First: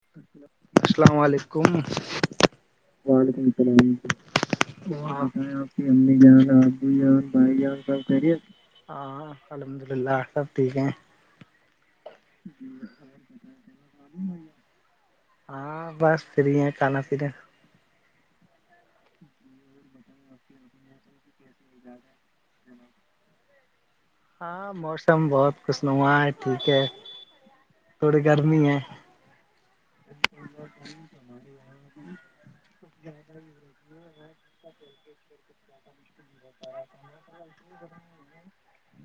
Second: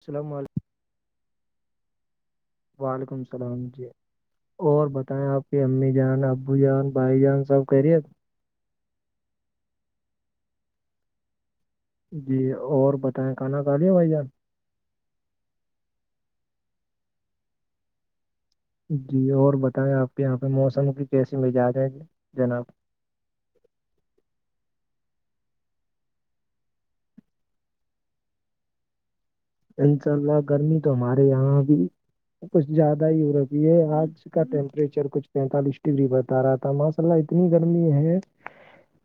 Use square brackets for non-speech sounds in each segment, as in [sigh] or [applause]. السلام علیکم السلام علیکم وعلیکم السلام جی وہ آپ آپ کی امی جان آبو جان بھائی جان سب کریے ہاں الحمد للہ سب ٹھیک ہیں جی اور بتائیں کانا کالی بھائی آپ ہاں بس فری ہیں کھانا پیا جی اور بتائیں آپ کے یہاں پہ موسم کی کیسی مجاج ہے جناب ہاں موسم بہت خوش نموا ہے ٹھیک ہے تھوڑی گرمی ہے انشاء اللہ گرمی تو ہمارے یہاں ا بھی کچھ زیادہ ہی ہے یورپی ہے آج اس کا ٹیمپریچر کچھ پینتالیس ڈگری بتا رہا تھا ماسا اللہ اتنی گرمی ہے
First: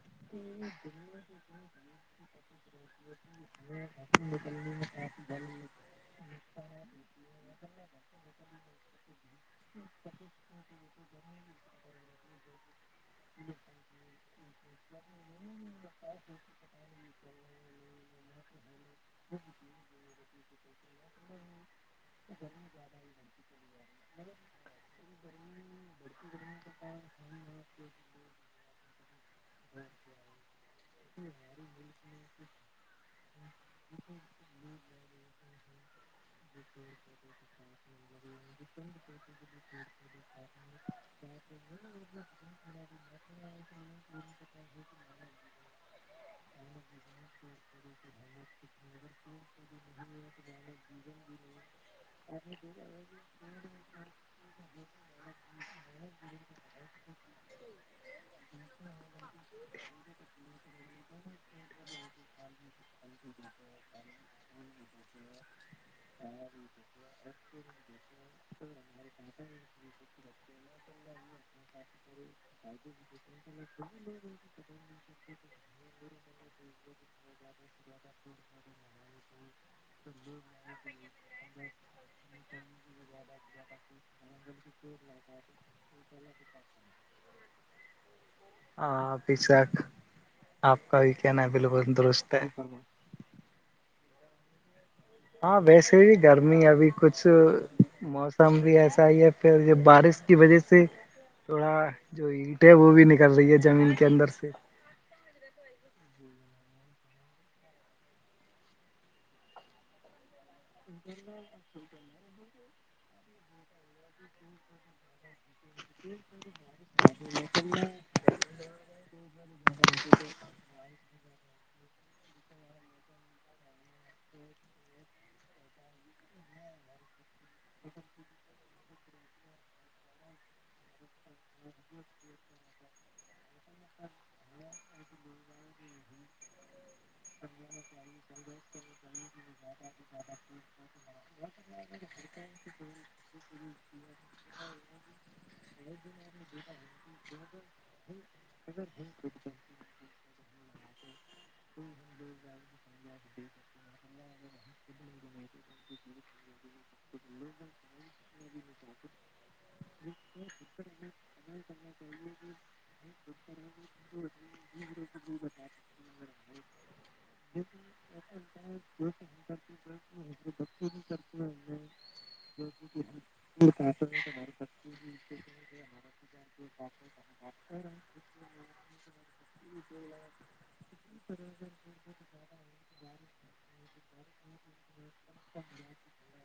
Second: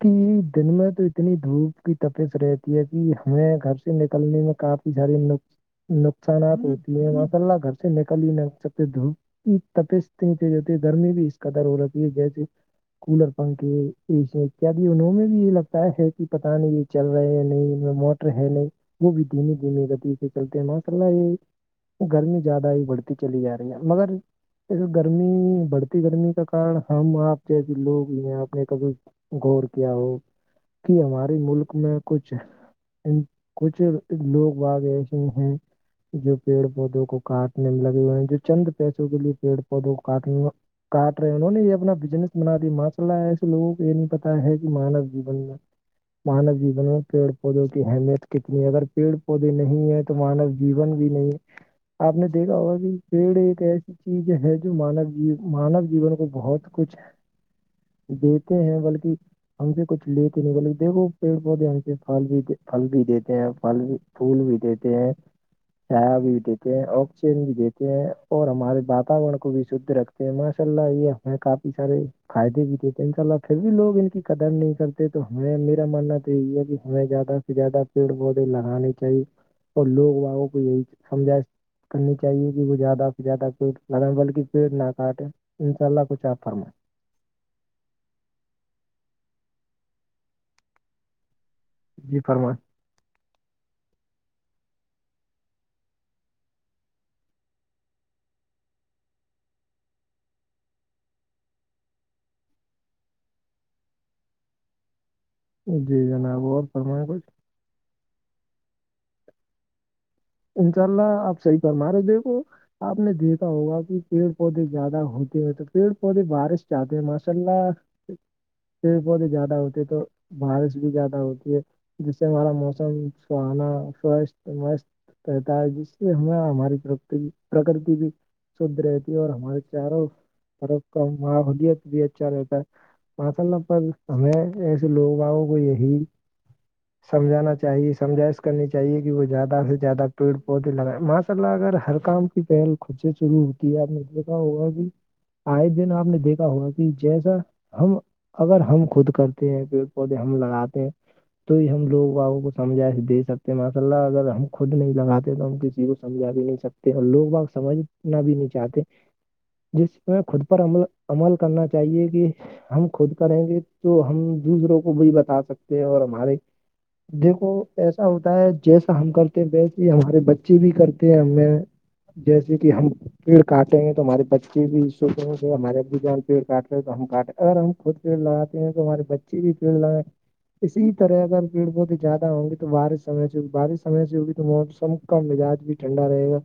کہ دن میں تو اتنی دھوپ کی تفس رہتی ہے کہ ہمیں گھر سے نکلنے میں کافی جھڑ لگ نقصانات ہوتی ہیں ماشاء اللہ گھر سے نکل ہی نہیں سکتے دھپ تپس نہیں چ ہوتی در میں بھی اس کا در ہو رہی ہے جیسے کولر پنکھے ای کیا ابھی انہوں میں بھی یہ لگتا ہے کہ پتہ نہیں یہ چل رہے ہیں نہیں موٹر ہے نہیں وہ بھی دھیمی دھیمے گدی سے چلتے ہیں ماشء اللہ یہ گرمی زیادہ ہی بڑھتی چلی جا رہی ہے مگر ے گرمی بڑھتی گرمی کا کارن ہم آپ جس لوگ ہیں اپنے کبھی غور کیا ہو کہ ہمارے ملک میں کچھ ان کچھ لوگ باگ ایسے ہیں جو پیڑ پودوں کو کاٹنے لگ جو چند پیسوں کے لیے پیڑ پودوں کو کاٹنے کاٹ رہے ہیں انہوں نے یہ اپنا بجنس بنا دییا ما چا اللہ ایسے لوگوں کو یہ نہیں پتا ہے کہ مانو جیون میں مانو جین میں پیڑ پودوں کی اہمیت کتنی ہے اگر پیڑ پودے نہیں ہے تو مانو جین بھی نہیں آپ نے دیکھا ہوگا کہ پیڑ ایک ایس چیز ہے جو مانو جی مانو جیون کو بہت کچھ ہے دیتے ہیں بلکہ ہم سے کچھ لیتے نہیں بلکہ دیکھو پیڑ پودے سے پھل بھی پھل بھی دیتے ہیں پھل بھی پھول بھی دیتے ہیں چ بھی دیتے ہیں اچین بھی دیتے ہیں اور ہمارے واتاورن کو بھی شھ رکھ ماشاء اللہ یہ ہمیں کافی سارے فائدے بھی تھتے ان شاء اللہ پھر بھی لوگ ان کی قدر نہیں کرتے تو ہمیں میرا ماننا تو یہی ہے کہ ہمیں زیادہ زیادہ پیڑ پودے لگانے چاہیے اور لوگ وگوں کو یہی سمجھائش کرنی چاہیے کہ وہ زیادہ سے زیادہ کو لگ ب پیٹ نہ کاٹے ان شاء اللہ کچھ آپ فرمائیں ہاں ابھی شک آپ کا بھی کہنا ہے بالکل جی درست ہے فرمائیں ہاں ویسے بھی گرمی ابھی کچھ موسم بھی ایسا ہی ہے پھر جو بارش کی وجہ سے تھوڑا جو اینٹ ہے وہ بھی نکل رہی ہے زمین کے اندر سے جی جناب اور فرمائیں کچھ انشاء اللہ آپ صحیح فرما رہے دیکھو آپ نے دیکھا ہوگا کہ پیڑ پودے زیادہ ہوتے ہیں تو پیڑ پودے بارش جاتے ہیں ماشاء اللہ پیڑ پودے زیادہ ہوتے ہیں تو بارش بھی زیادہ ہوتی ہے جس سے ہمارا موسم سہانا سو م رہتا ہے جس سے ہمیں ہماری پرکتی بھی شھ رہتی اور ہمارے چاروں طر کا ماحوولت بھی اچھا رہتا ہے مسل پر ہمیں ایسے لوگ آؤ کو یہی سمجھانا چاہیے سمجھائش کرنی چاہیے کہ وہ زیادہ زیادہ پیڑ پودے لگائے ماشاء اللہ اگر ہر کام کی پہل خود سے شرع ہوتی ہے آپ نے دیکھا ہوگا کہ آئے دن آپ نے دیکھا ہوا کہ جیسا ہم اگر ہم خود کرتے ہیں پیڑ پودے ہم لگاتے ہیں تو ہی ہم لوگ بوں کو سمجا دے سکتے ہیں ماشاء اللہ اگر ہم خود نہیں لگاتے تو ہم کسی کو سمھا بھی نہیں سکتے اور لوگ ب سمجھنا بھی نہیں چاہتے جس میں خود پر عمل عمل کرنا چاہیے کہ ہم خود کریں گے تو ہم دوسروں کو بھیی بتا سکتے ہیں اور ہمارے دیکھو ایسا ہوتا ہے جیسا ہم کرتے ویسے ہی ہمارے بچے بھی کرتے ہیں ہمیں جیسے کہ ہم پیڑ کاٹیں گے تومہارے بچے بھی سو ہمارے ا جان پیڑ کاٹے ہیں تو ہم کاٹے اگر ہم خود پیڑ لگاتے ہیں تو ہمارے بچے بھی پیڑ لگائے اسی طرح اگر پیڑ پت زیادہ ہوں گی تو بارش س بارش سے گی تو موسم کا مزاج بھی ٹھنڈا رہے گا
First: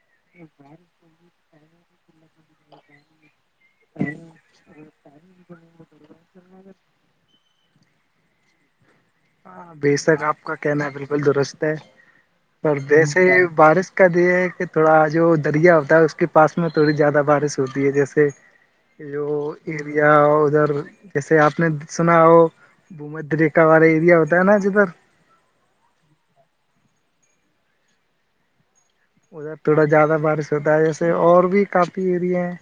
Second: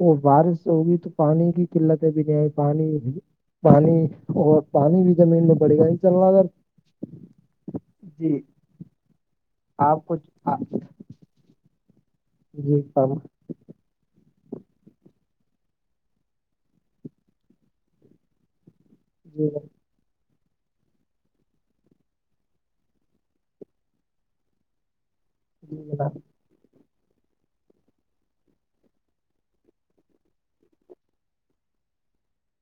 وہ بارش ہوگی تو پانی کی قلتیں بھی نہیں آئی پانی پانی اور پانی بھی زمین میں پڑے گا نہیں چل رہا اگر جی ہاں بے شک کچھ آپ کا آ- کہنا ہے بالکل درست ہے جی فرما- پردیسے بارش کا یہ ہے کہ تھوڑا جو دریا ہوتا ہے اس کے پاس میں تھوڑی زیادہ بارش ہوتی ہے جیسے [inaudible] یہ جو جی یہ یا اور ادھر جیسے آپ نے سنا ہو بومرا والا ایریا [inaudible] [inaudible] ادھر تھوڑا زیادہ بارش ہوتا ہے جیسے اور بھی کافی ایریا ہیں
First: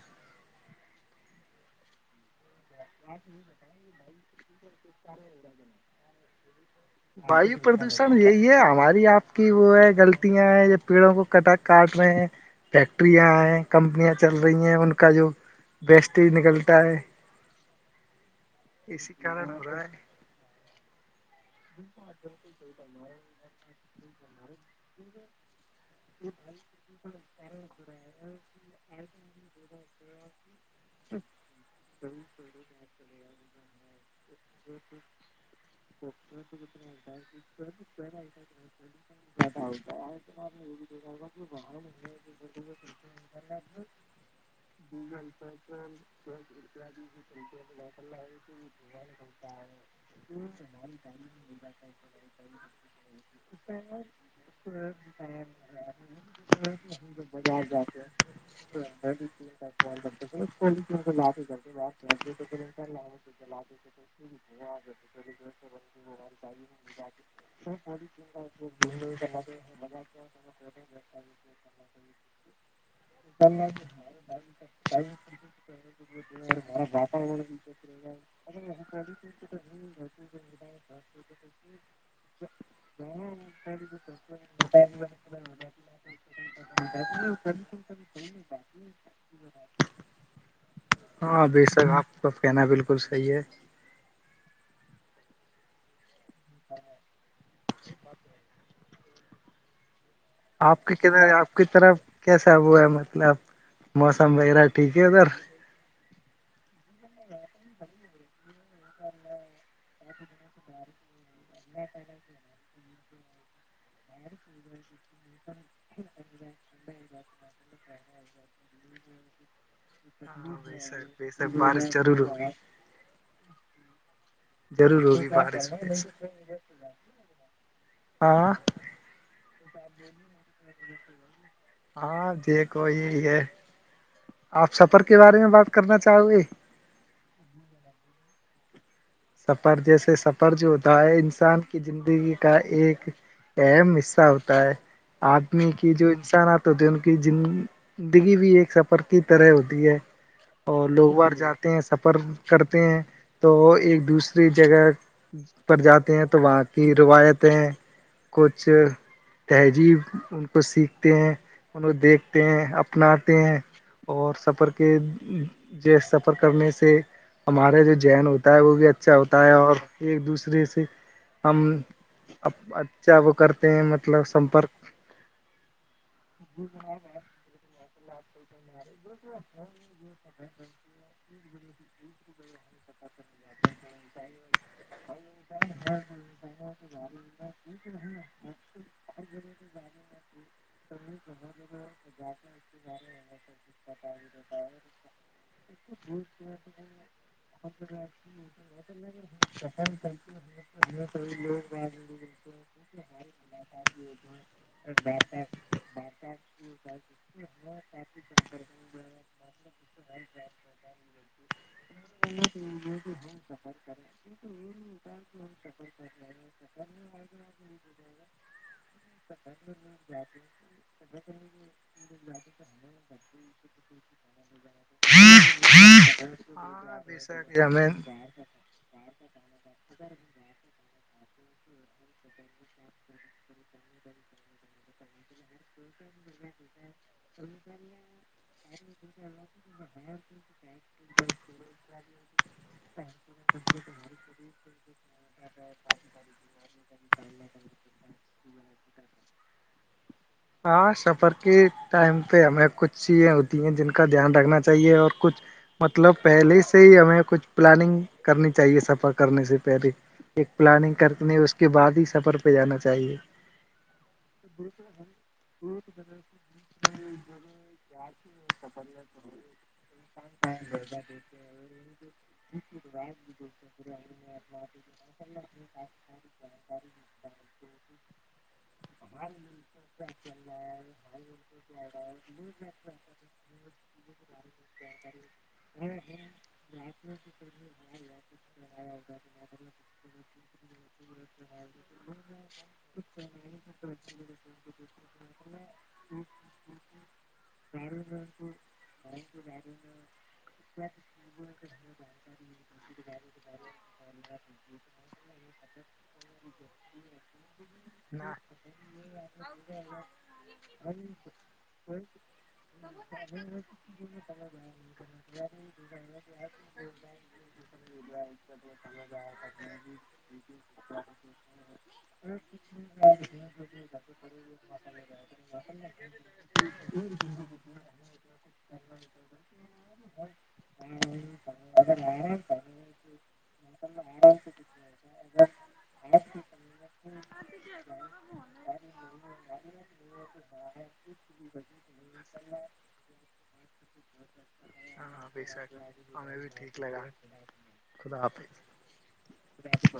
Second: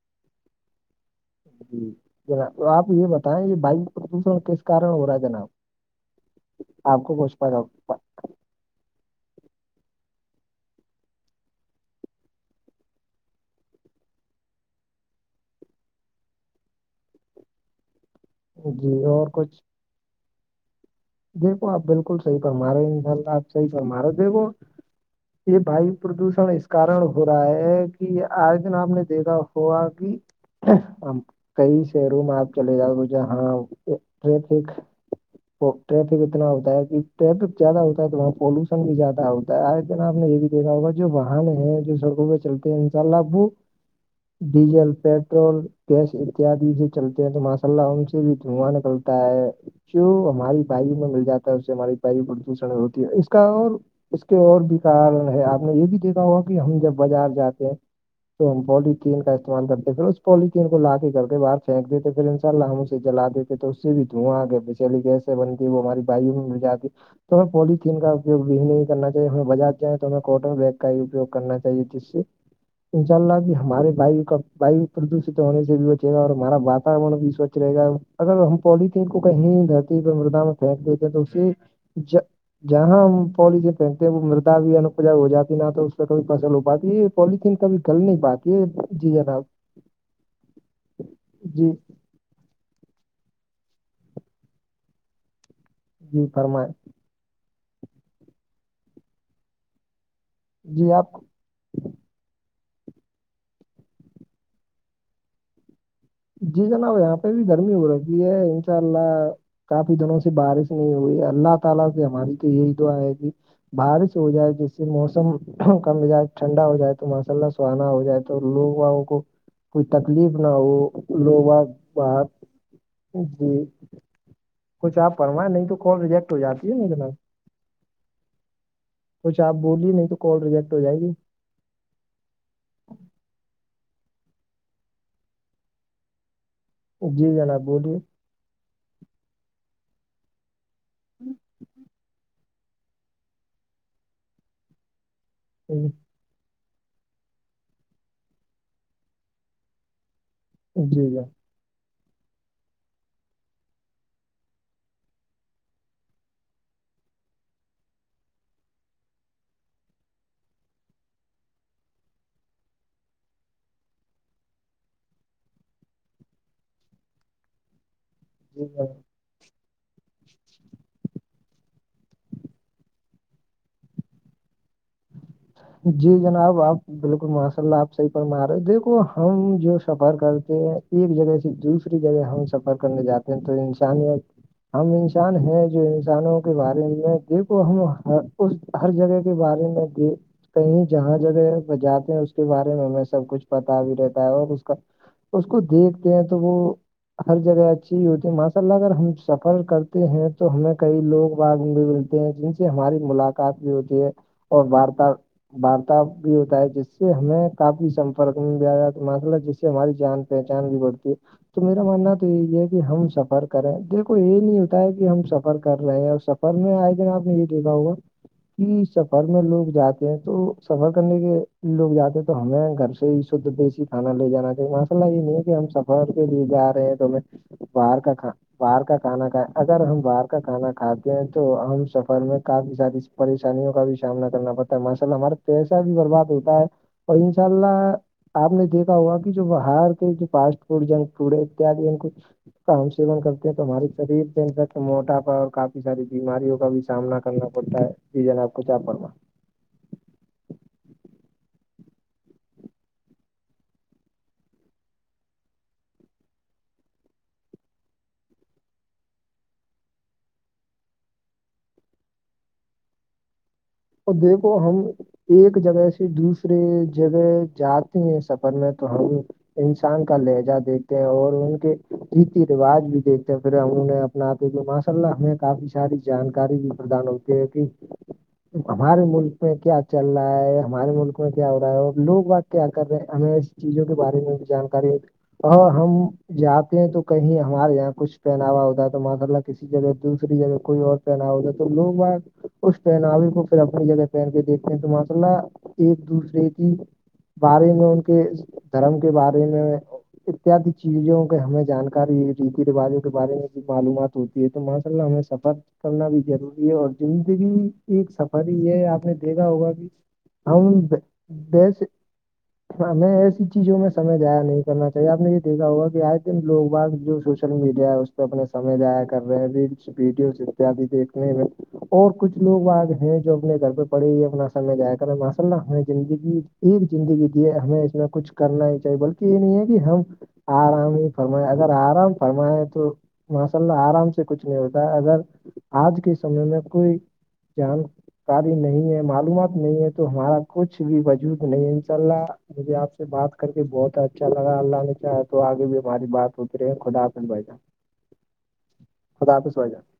جی جناب آپ یہ بتائیں یہ وائو پردوشن کس کارن ہو رہا ہے جناب آپ کو کچھ وایو پتا پردوشن یہی ہے ہماری آپ کی وہ ہے غلطیاں ہیں یہ پیڑوں کو کٹا کاٹ رہے ہیں فیکٹریاںئے کمپنیاں چل رہی ہیں ان کا جو بیسٹج نکلتا ہے جی اسی اور کارن کچھ ہو رہا ہے دیکھو آپ بالکل صحی پر مارو ان شاء اللہ آپ صحی پر مارو دیکھو یہ وایو پردوشن ہے اس کارن ہو رہا ہے کہ آج دن آپ نے دیکھا ہوا کہ کئی شہر میں آپ چلے جاؤ گ ج ہاں ٹریفک اتنا ہوتا ہے کہ ٹریفک زیادہ ہوتا ہے تو وہاں پولوشن بھی زیادہ ہوتا ہے آپ نے یہ بھی دیک جو واہن ہیں جو سڑکوں پہ چلتے ہیں ان شاء اللہ ابو ڈیزل پیٹرول گیس اتیاد سے چلتے ہیں تو ماشاء اللہ ان سے بھی دھواں نکلتا ہے جو ہماری پ میں مل جاتا ہے اس سے ہماری پ پردوشن میں ہوتی ہے اس کا اور اس کے اور بھی کارن ہے آپ نے یہ بھی کہ ہوا کہ ہم جب بازار جاتے ہیں تو ہم پالییکین کا استعمال کرتے پھر اس پالییکین کو لا کے کر کے باہر پھینک دیتے پھر ان شاء اللہ ہم اسے جلا دیتے تو اس سے بھی دھواں آ کے ب چلی گیا بنتی وہ ہماری باو میں مل جاتی تو ہمیں پولیتھیین کا اپیوگ بھی نہیں کرنا چاہیے ہمیں بجا کیا تمہیں کٹن بیگ کا ہی اپیوگ کرنا چاہیے جس سے انشاء اللہ بھی ہمارے واو کا واو پردوشت ہونے سے بھی بچے گا اور ہمارا واتاورن بھی سوچھ رہے گا اگر ہم پولیتھیین کو کہیں دھرتی پ مردا میں پھینک دیتے ہیں تو اسے جہاں ہم پولیی جو پہنتے ہیں وہ مردا بھی ان پجا ہو جاتی نہ تو اس پہ کوئی فصل ہو پاتی ہے پولیتھین کا بھی گل نہیں بات یہ جی جناب ہاں بے جی شک آپ کا کہنا بالکل صحیح ہے جی فرمائیں [inaudible] آپ کی کد آپ کی طرف کیسا وہ ہے مطلب موسم وغیرہ ٹھیک ہے ادھر جی جناب یہاں پہ بھی گرمی ہو رہی ہے انشاء اللہ کافی دنوں سے بارش نہیں وہی اللہ تعالی سے ہماری تو یہی دعا ہے کہ بارش ہو جائے جس سے موسم کم جائے ٹھنڈا ہو جائے تو ماشاء اللہ سہانا ہو جائے تو لوگواوں کو کوئی تکلیف نہ ہاں ہو بے شک بے شک لوا بارش ضرور بر ہوگی جی کچھ ضرور آپ ہوگی پروائیں نہیں بارش تو بے کال شک ریجیکٹ ہو جاتی ہے ن جناب ہاں کچھ آپ بولیے نہیں تو کال ریجیکٹ ہو جائے گی ہاں دیکھو یہ ہے آپ سفر کے بارے میں بات کرنا چاہو گے جی جناب بولیے سفر جیسے سفر جو ہوتا ہے انسان کی زندگی کا ایک اہم حصہ ہوتا ہے آدمی جی جناب کی جو نقسانات ہوتے ہیں ان کی زندگی بھی ایک سفر کی طرح ہوتی ہے اور لوگ بار جی جاتے ہیں سفر کرتے ہیں تو ایک دوسری جگہ پر جاتے ہیں تو وہاں کی روایتیں کچھ تہذیب ان کو سیکھتے ہیں ان کو دیکھتے ہیں اپناتے ہیں اور سفر کے جس سفر کرنے سے ہمارا جو جین ہوتا ہوتا وہ بھی جناب اچھا ہوتا ہے اور ایک دوسرے سے ہم اچھا وہ کرتے ہیں مطلب سمپرک جی جناب آپ بالکل ماشاء اللہ آپ صحیح پر مار رہے دیکھو ہم جو سفر کرتے ہیں ایک جگہ سے دوسری جگہ ہم سفر کرنے جاتے ہیں تو انسانیت ہم انسان ہیں جو انسانوں کے بارے میں دیکھو ہم اس ہر جگہ کے بارے میں دیک کہیں جہاں جگہ جاتے ہیں اس کے بارے میں ہمیں سب کچھ پتا بھی رہتا ہے اور اس کا اس کو دیکھتے ہیں تو وہ ہر جگہ اچھی ہوتی م لہ اگر ہم سفر کرتے ہیں تو ہمیں کئی لوگ بغ بھی ملتے ہیں جن سے ہماری ملاقات بھی ہوتی ہے اور وار بھی جس سے ہمیں کافی سمپرک میں بھی آ جات ملہ جس سے ہماری جان پہچان بھی بڑھتی ہے تو میرا مننا تو یہ ہے کہ ہم سفر کریں دیکھو یہ نہیں ہوتا ہے کہ ہم سفر کر رہے ہیں اور س سفر میں آئے دن آپ نے یہ دیکھا ہوگا کہ سفر میں لوگ جاتے تو سفر کرنے کے لوگ جاتے ہیں تو ہمیں گھر سے ہی شھ دیسی کھانا لے جانا چ وہاں مسئلہ یہ نہیں ہے کہ ہم سفر کے لیے جا رہے ہیں تو ہمیں کہ ہمیں کاا باہر کا کانا کھائے اگر ہم باہر کا کھانا کھاتے ہیں تو ہم سفر میں کافی ساری پریشانیوں کا بھی سامنا کرنا پڑتا ہے مسل ہمارا پیسہ بھی برباد ہوتا ہے تو ان شاء اللہ آپ نے دیکھا ہوا کہ جو بہار کے جو پاٹ پ جن پڑ اتد کا ہم سیون کرتے ہیں تو ہمارے شریر پ انفیکٹ موٹاپا اور کافی ساری بیماریوں کا بھی سامنا کرنا پڑتا ہے یہ جن آپ کو کیاا پڑا ہاں سفر کے ٹائم پہ ہمیں کچھ چیزیں ہوتی ہیں جن کا دھیان رکھنا چاہیے اور کچھ مطلب پہلے سے ہی ہمیں کچھ پلاننگ کرنی چاہیے سفر کرنے سے پہلے ایک پلاننگ کرتےنی اس کے بعد ہی سفر پہ جانا چاہیے تو دیکھو ہم ایک جگہ سے دوسرے جگہ جاتے ہیں سفر میں تو ہم ان ان کا لہجہ دیکتے ہیں اور ان کے ریتی رواج بھی دھتے پھر ہموں نے اپنا آپ س اللہ ہمیں کافی ساری جانکاری بھی پردان ہوتی ہے کہ ہمارے ملک میں کیا چل رہا ہے ہمارے ملک میں کیا ہو رہا ہے اور لوگ بق کیا کر رہے ہمیں چیزوں کے بارے میں بھی جانکاری اور ہم جاتے ہیں تو کہیں ہمارے یہاں کچھ پہناوا ہوتا ہے تو ماشاء اللہ کسی جگہ دوسری جگہ کوئی اور پہناوا ہوتا تھا تو تو لوگ ب اس پہناوی کو پھر اپنی جگہ پہن کے دیکھ نہیں تو ماشاء اللہ ایک دوسرے کی بارے میں ان کے دھرم کے بارے میں اتد چیزوں کے ہمیں جانکاری ی روایوں کے بارے میں ج معلومات ہوتی ہے تو ماشاء اللہ ہمیں سفر کرنا بھی ضروری ہے اور زندگی ایک نا۔ سب ا یہ آپ نے دیکھا ہوگا کہ ہم دس ہاں میں ایسی چیزوں میں سمے جیا نہیں کرنا چاہیے آپ نے یہ دیکھا ہوگا کہ آج لیکن لوگ ب جو سوشل میڈیا ہے اس پہ اپنے سمے دضیاع کر رہے ہیں ریلس ویڈیوز اتیاد دیکھنے میں اور کچھ لوگ آ گئے جو اپنے گھر پہ پڑے اپنا سل میں جیا کر ہے ماشاء اللہ ہمیں زندگی ایک زندگی دی ہے ہمیں اس میں کچھ کرنا ہی چاہیے بلکہ یہ نہیں ہے کہ ہم آرام ہی فرمائیں اگر آرام فرمائے تو ماشاء اللہ آرام سے کچھ نہیں ہوتا ہے اگر آج کے سمے میں کوئی جان کاری نہیں ہے معلومات نہیں ہے تو ہمارا کچھ بھی وجود نہیں ہے انشاء اللہ مجھے آپ سے بات کر کے بہت اچھا لگا اللہ ہاں تو بے آگے شک بھی ہماری ہمیں بات بھی ہوتی رہی ہے ٹھیک لگا خدافظ بائیجان خدا حافظ خدا حافظ بائیجان